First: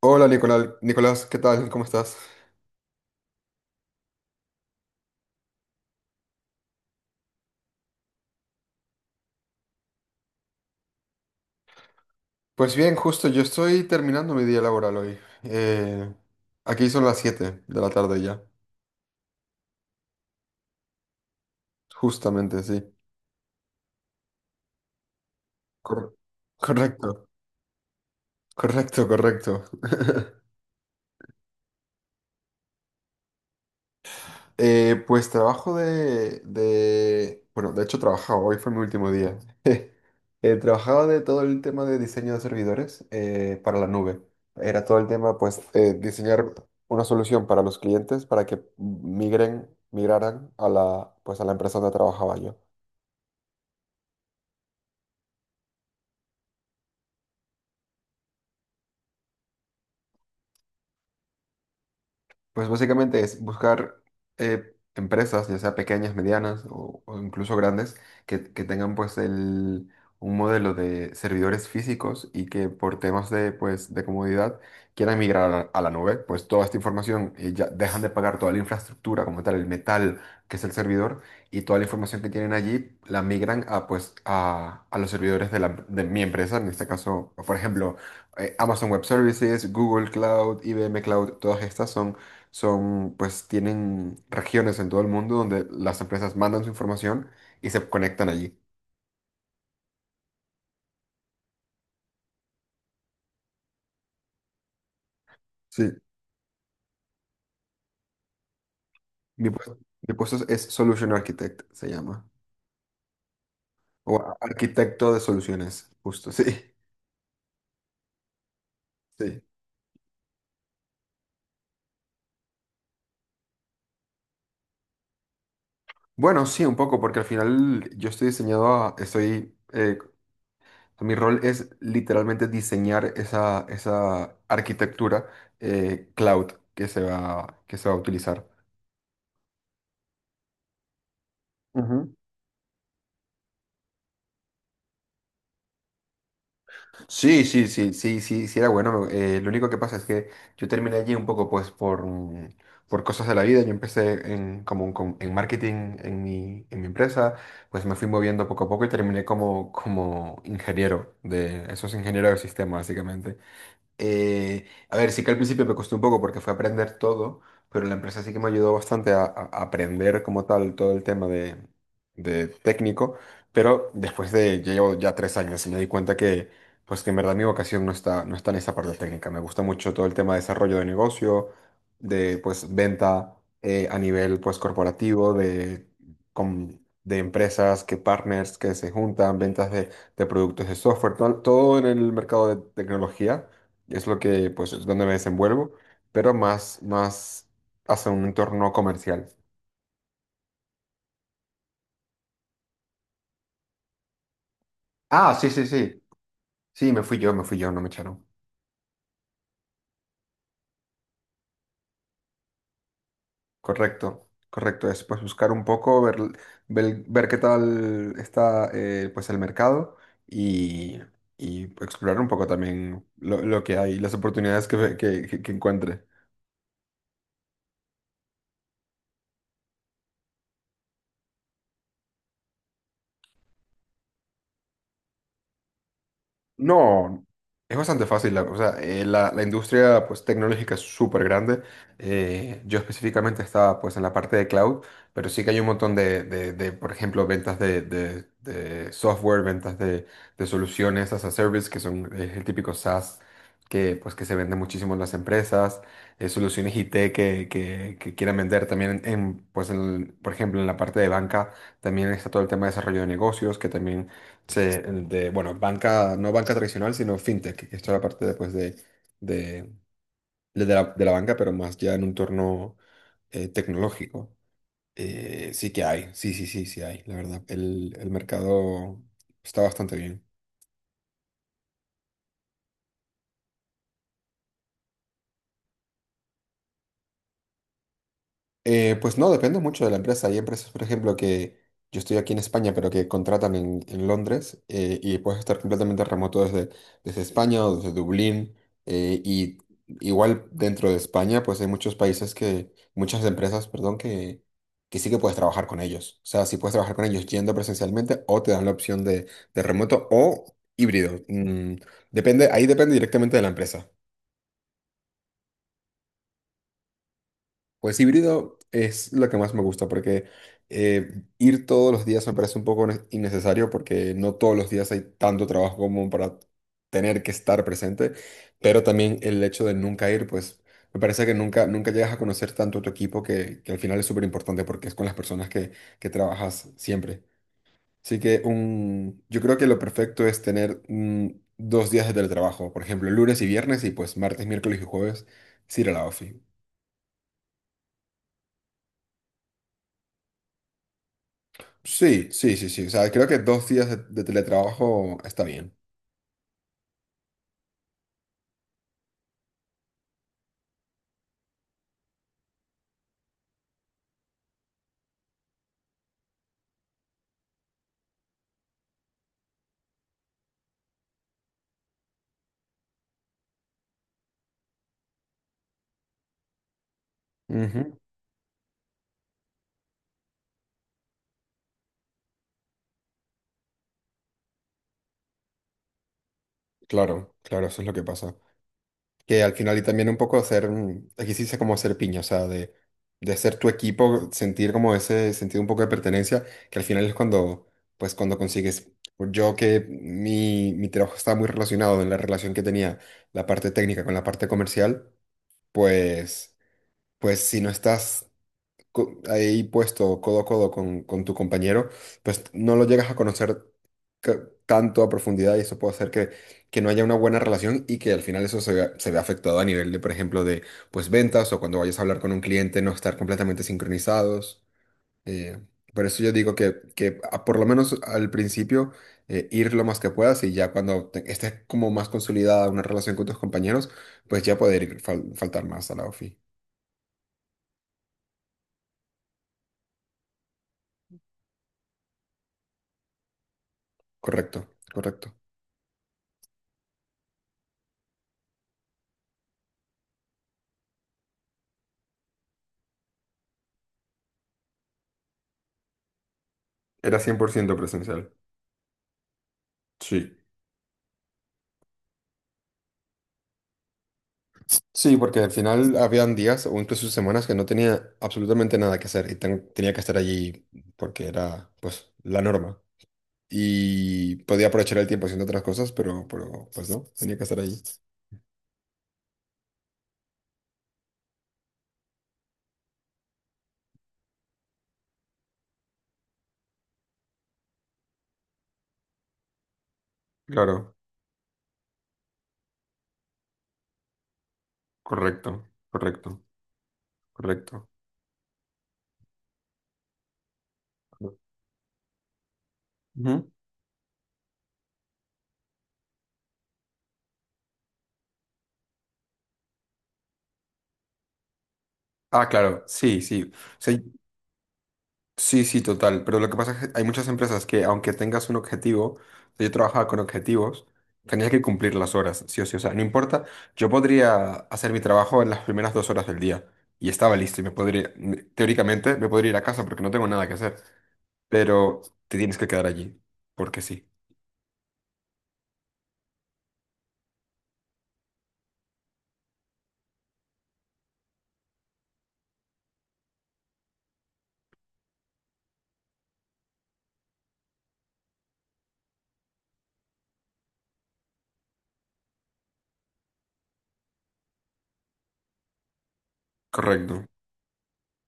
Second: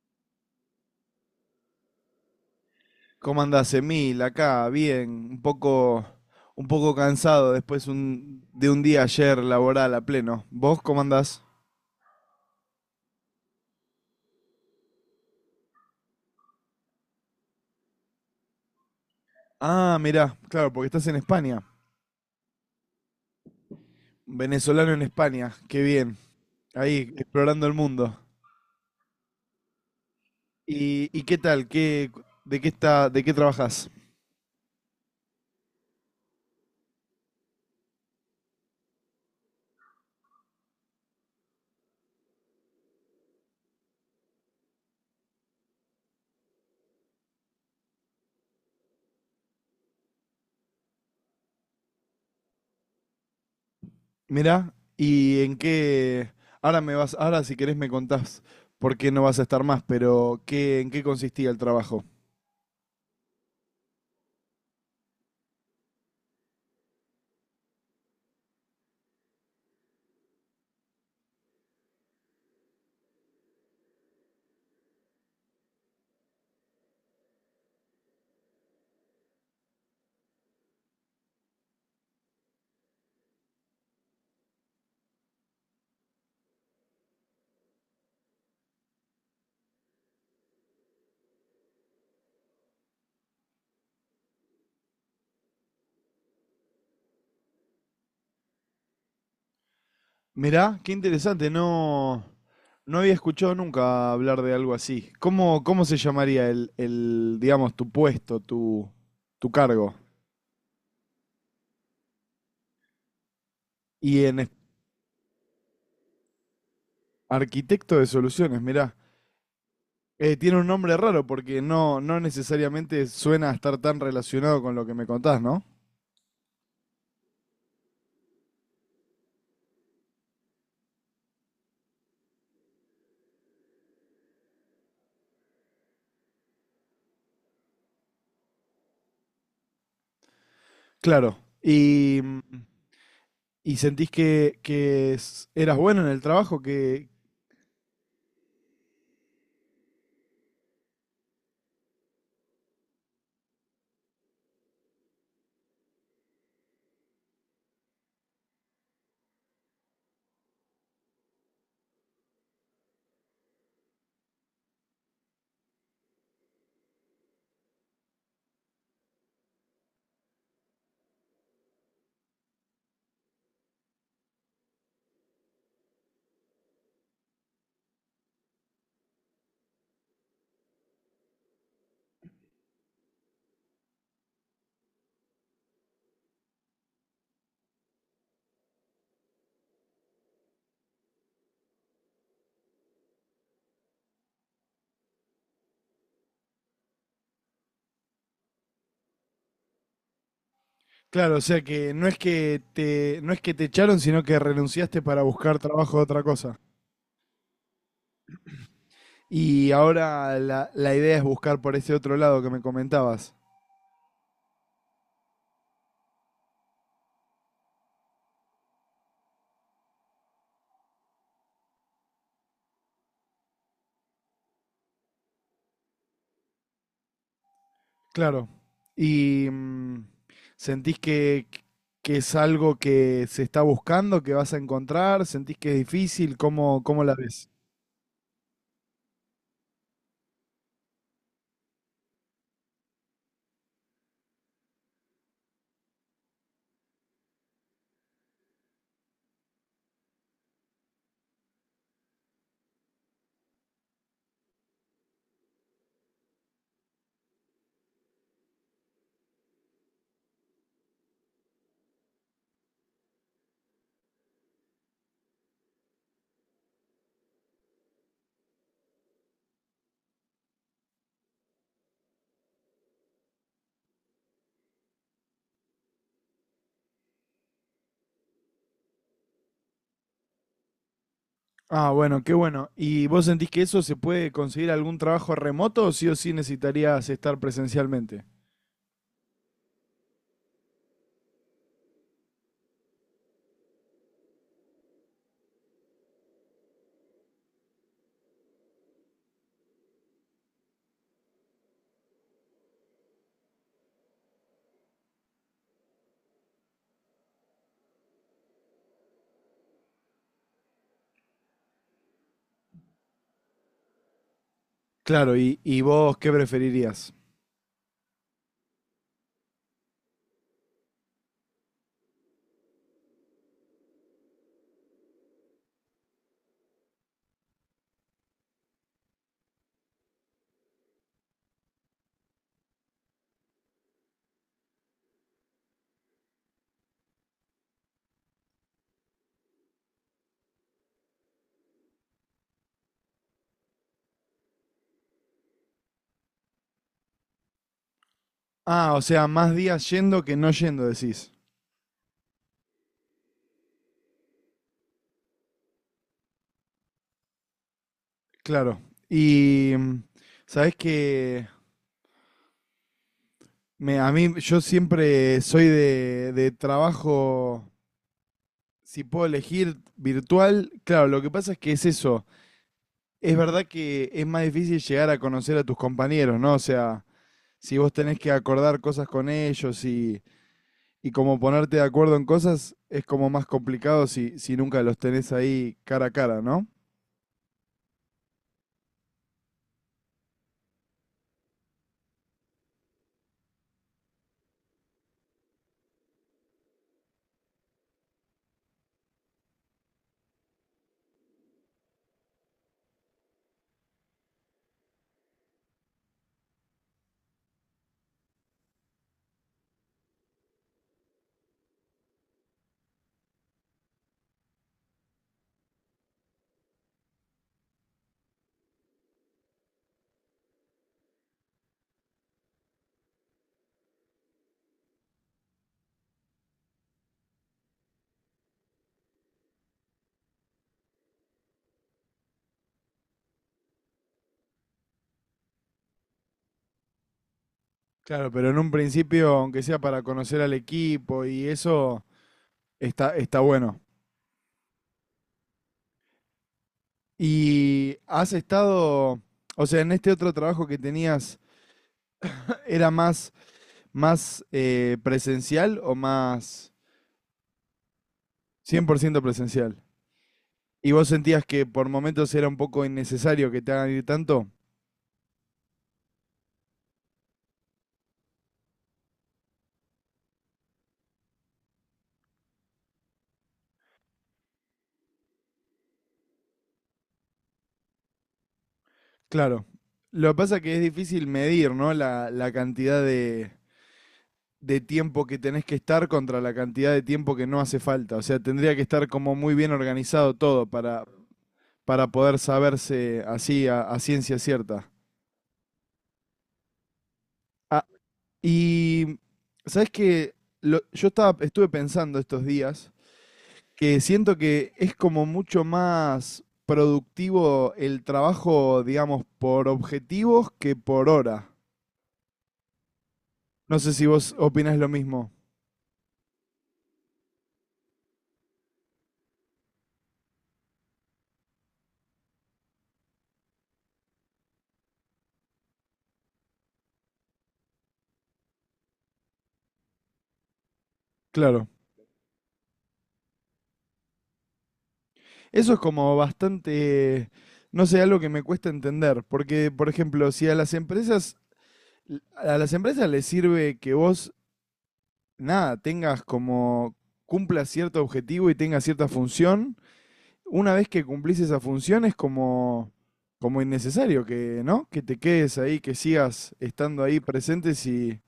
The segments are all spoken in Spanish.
Hola Nicolás, Nicolás, ¿qué tal? ¿Cómo estás? ¿Cómo andás, Emil? Acá, bien, un poco cansado después de un día ayer laboral a pleno. ¿Vos cómo andás? Pues bien, justo yo estoy terminando mi día laboral hoy. Eh, Aquí son las 7 de la tarde ya, Ah, mirá, claro, porque estás en España. justamente, sí. Venezolano en España, qué Cor- bien. Ahí, correcto, explorando el mundo. correcto, correcto. ¿Y qué tal? ¿Qué, de qué está, de qué trabajás? Pues trabajo Bueno, de hecho trabajaba, hoy fue mi último día. Trabajaba de todo el tema de diseño de servidores para la nube. Era todo el tema, pues, diseñar una solución para los clientes para que migraran a la, pues, a la empresa donde trabajaba yo. Mirá, ¿ en qué? Ahora si querés me contás por qué no vas a estar más, pero ¿ en qué consistía el trabajo? Pues básicamente es buscar empresas, ya sea pequeñas, medianas o incluso grandes, que tengan pues un modelo de servidores físicos y que por temas de, pues, de comodidad quieran migrar a la nube. Pues toda esta información ya dejan de pagar toda la infraestructura como tal, el metal que es el servidor y toda la información que tienen allí la migran a, pues, a los servidores de, la, de mi empresa, en este caso, por ejemplo, Amazon Web Services, Google Cloud, IBM Cloud, todas estas son pues tienen regiones en todo el mundo donde las empresas mandan su información y se conectan allí. Mirá, qué interesante, no, no había escuchado nunca hablar de algo así. ¿Cómo, cómo Sí. se llamaría el, digamos, tu puesto, tu, Mi tu puesto, cargo? mi puesto es Solution Architect, se llama. O Y en es- arquitecto de soluciones, justo, sí. Arquitecto de soluciones, mirá. Sí, Tiene un nombre raro porque no, no necesariamente suena a estar tan relacionado con lo que me contás, ¿no? bueno, sí, un poco, porque al final yo estoy estoy, mi rol es literalmente diseñar esa, esa arquitectura cloud que se va a utilizar. Claro. Y, y sentís que, eras bueno en el trabajo, que, Sí, era bueno. Lo único que pasa es que yo terminé allí un poco, pues, por cosas de la vida. Yo empecé como en marketing en mi empresa, pues me fui moviendo poco a poco y terminé como, como ingeniero de esos ingenieros de sistemas, básicamente. A ver, sí que al principio me costó un poco porque fue aprender todo, pero la empresa sí que me ayudó bastante a aprender como tal todo el tema de técnico, pero después de, yo llevo ya tres años y me di cuenta que, pues que en verdad mi vocación no está, no está en esa parte técnica. Me gusta mucho todo el tema de desarrollo de negocio, de pues venta a nivel pues corporativo, de, com- de empresas, que partners que se juntan, ventas de productos de software, todo en el mercado de tecnología. Es lo que, pues, es donde me desenvuelvo, pero más, más hacia un entorno comercial. claro, o sea que no es que te echaron, sino que renunciaste para Ah, sí, buscar sí, trabajo sí. de otra cosa. Sí, me fui yo, no me echaron. Y ahora la idea es buscar por ese otro lado que me comentabas. Correcto, correcto. Es, pues, buscar un poco, ver, ver, ver qué tal está, pues, el mercado y, y explorar un poco también lo que hay, las oportunidades que encuentre. Claro. ¿Y sentís que es algo que se está buscando, que vas a encontrar? ¿Sentís que es difícil? ¿Cómo, cómo la No, ves? es bastante fácil. O sea, la, la industria pues, tecnológica es súper grande. Yo específicamente estaba pues, en la parte de cloud, pero sí que hay un montón de, de, por ejemplo, ventas de, de software, ventas de soluciones as a service, que son el típico SaaS que, pues, que se vende muchísimo en las empresas, soluciones IT que quieran vender también, en, pues, por ejemplo, en la parte de banca. También está todo el tema de desarrollo de negocios, que también sí, el de, bueno, banca, no banca tradicional, sino fintech, que es toda la parte después de, de la banca, pero más ya en un torno tecnológico. Sí que hay, sí, sí, sí, sí hay, la verdad. El mercado está bastante bien. Ah, bueno, qué bueno. ¿Y vos sentís que eso se puede conseguir algún trabajo remoto o sí necesitarías estar presencialmente? Pues no, depende mucho de la empresa. Hay empresas, por ejemplo, que yo estoy aquí en España, pero que contratan en Londres y puedes estar completamente remoto desde, desde España o desde Dublín. Y igual dentro de España, pues hay muchos países que, muchas empresas, perdón, que sí que puedes trabajar con ellos. O sea, sí puedes trabajar con ellos yendo presencialmente o te dan la opción de remoto o híbrido. Depende, ahí depende directamente de la empresa. Claro, ¿y vos qué preferirías? Pues híbrido es lo que más me gusta porque ir todos los días me parece un poco innecesario porque no todos los días hay tanto trabajo como para tener que estar presente, pero también el hecho de nunca ir, pues me parece que nunca, nunca llegas a conocer tanto a tu equipo que al final es súper importante porque es con las personas que trabajas siempre. Así que un, yo creo que lo perfecto es tener dos días de teletrabajo, por ejemplo, lunes y viernes y pues martes, miércoles y jueves, sí ir a la ofi. Ah, o sea, más días yendo que no yendo, decís. Sí, sí, sí, sí. O sea, creo que dos días de teletrabajo está bien. Claro. Y sabés que a mí, yo siempre soy de trabajo, si puedo elegir virtual, claro, lo que pasa es que es eso. Es verdad que es más difícil llegar a conocer a tus compañeros, ¿no? O sea, si vos Ujú. tenés que acordar cosas con ellos y como ponerte de acuerdo en cosas, es como más complicado si, si nunca los tenés ahí cara a cara, ¿no? Claro, claro, eso es lo que pasa. Que al final y también un poco hacer, aquí sí dice como hacer piña, o sea, de hacer tu equipo, sentir como ese sentido un poco de pertenencia, que al final es cuando, pues cuando consigues, yo que mi trabajo estaba muy relacionado en la relación que tenía la parte técnica con la parte comercial, pues, pues si no estás ahí puesto codo a codo con tu compañero, pues no lo llegas a conocer tanto a profundidad y eso puede hacer que no haya una buena relación y que al final eso se vea afectado a nivel de, por ejemplo, de pues ventas o cuando vayas a hablar con un cliente no estar completamente sincronizados. eh, por eso yo digo que, que por lo menos al principio ir lo más que puedas y ya cuando estés como más consolidada una relación con tus compañeros, pues ya poder ir faltar más a la ofi. Claro, pero en un principio, aunque sea para conocer al equipo y eso, está, está bueno. Correcto, correcto. Y has estado, o sea, en este otro trabajo que tenías, ¿era más, más presencial o más Era 100% presencial. 100% presencial? Sí. ¿Y vos sentías que por momentos era un poco innecesario que te hagan ir tanto? Sí, porque al final habían días o incluso semanas que no tenía absolutamente nada que hacer y tenía que estar allí porque era, pues, la norma. Y podía aprovechar el tiempo haciendo otras cosas, pero pues no, tenía que estar allí. Claro. Lo que pasa es que es difícil medir, ¿no? La cantidad de tiempo que tenés que estar contra la cantidad de tiempo que no hace falta. O sea, tendría que estar como muy bien organizado todo Claro, para poder saberse así a ciencia cierta. correcto, correcto, ¿Ha- correcto. Y sabes que yo estuve pensando estos días Ujú. que siento que es como mucho más productivo el trabajo, digamos, por objetivos que por hora. Ah, claro, sí, sí. No sé si vos opinás lo mismo. Sí, sí, total. Pero lo que pasa es que hay muchas empresas que, aunque tengas un objetivo, yo trabajaba con objetivos, tenías que cumplir las horas, sí o sí. O sea, no importa, yo podría hacer mi trabajo en las primeras dos horas del día y estaba listo y me podría, teóricamente, me podría ir a casa porque no tengo nada que hacer. Claro. Pero te tienes que quedar allí, porque sí. Eso es como bastante, no sé, algo que me cuesta entender, porque, por ejemplo, si a las empresas, a las empresas les sirve que vos, nada, tengas como, cumpla cierto objetivo y tenga cierta función, una vez que cumplís esa función es como, como innecesario que, ¿no? Que te quedes ahí, que sigas estando Correcto. ahí presentes y,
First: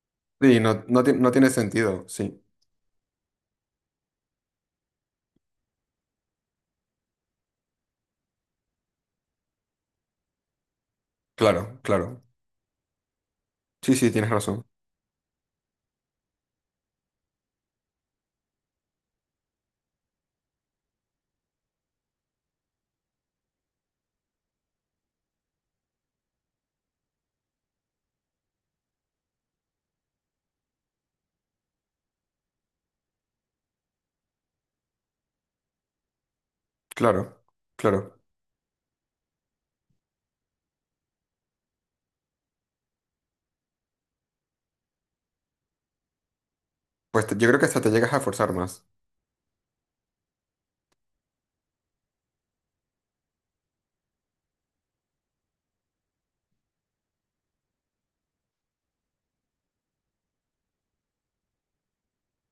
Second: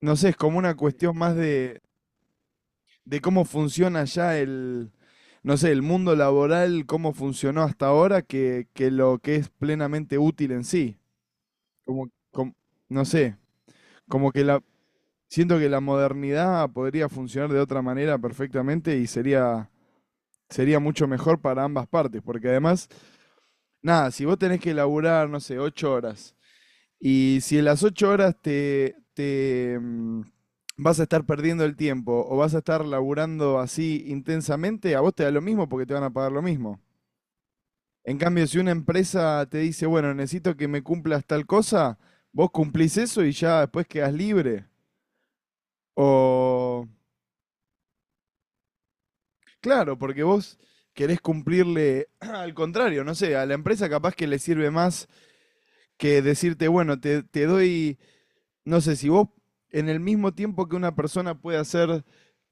no sé, es como Sí, una no, no, cuestión no más tiene sentido, sí. de cómo funciona ya el, no sé, el mundo laboral, cómo funcionó hasta ahora, que lo que es plenamente útil en sí. Claro, Como, claro. com- no sé, Sí, sí, tienes como que la, razón. siento que la modernidad podría funcionar de otra manera perfectamente y sería, sería mucho mejor para ambas partes, porque además nada, si vos tenés que laburar, no sé, 8 horas, y si en las 8 horas te, te vas a estar perdiendo el tiempo o vas a estar laburando así intensamente, a vos te da lo mismo porque te van a pagar lo mismo. Claro, En claro. cambio, si una empresa te dice, bueno, necesito que me cumplas tal cosa, vos cumplís eso y ya después quedás libre. O, Yo creo que hasta te llegas a forzar más. claro, porque vos querés cumplirle al contrario, no sé, a la empresa capaz que le sirve más que decirte, bueno, te doy no sé, si vos en el mismo tiempo que una persona puede hacer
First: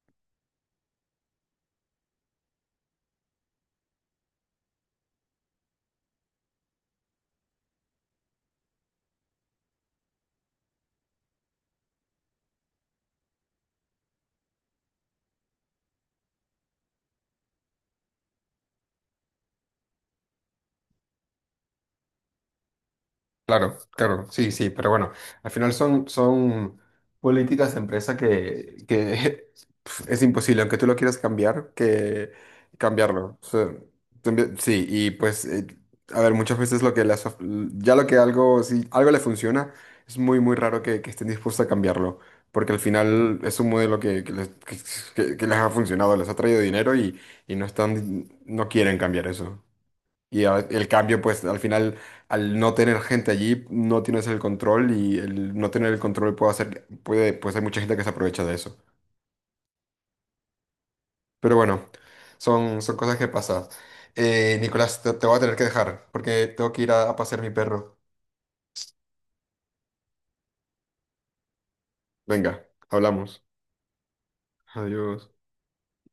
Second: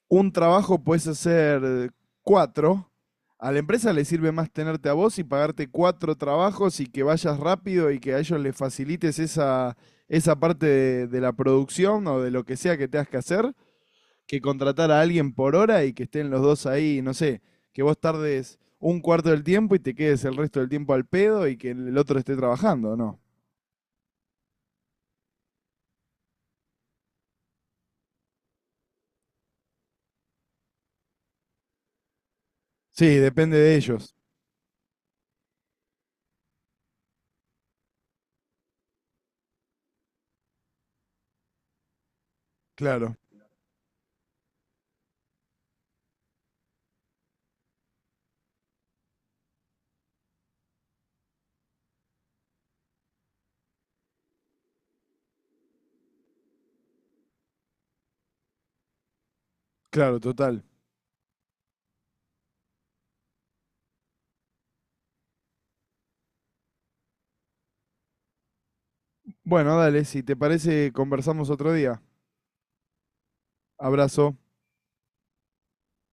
un trabajo, puedes hacer cuatro. A la empresa le sirve más tenerte a vos y pagarte cuatro trabajos y que vayas rápido y que a ellos les facilites esa, esa parte de la producción o de lo que sea que tengas que hacer, que contratar a alguien por hora y que estén los dos ahí, no sé, que vos tardes un cuarto del tiempo y te quedes el resto del tiempo al pedo y que el otro esté trabajando, ¿no? Claro, claro, sí, sí, pero bueno, al final son, son políticas de empresa que es imposible, aunque tú lo quieras cambiar, que Sí, cambiarlo. O depende sea, de ellos. Sí, y pues, a ver, muchas veces lo que ya lo que algo, si algo le funciona, es muy, muy raro que estén dispuestos a cambiarlo, porque al Claro, final es un modelo que, que les ha funcionado, les ha traído dinero y no están, no quieren cambiar eso. Y el cambio, pues al final, al no tener gente allí, no tienes el control y el no tener el control puede hacer, puede, pues hay mucha gente que se aprovecha de eso. claro, total. Pero bueno, son, son cosas que pasan. Nicolás, te voy a tener que dejar porque tengo que ir a pasear mi perro. Bueno, dale, si te parece, conversamos otro día. Venga, hablamos. Abrazo. Adiós.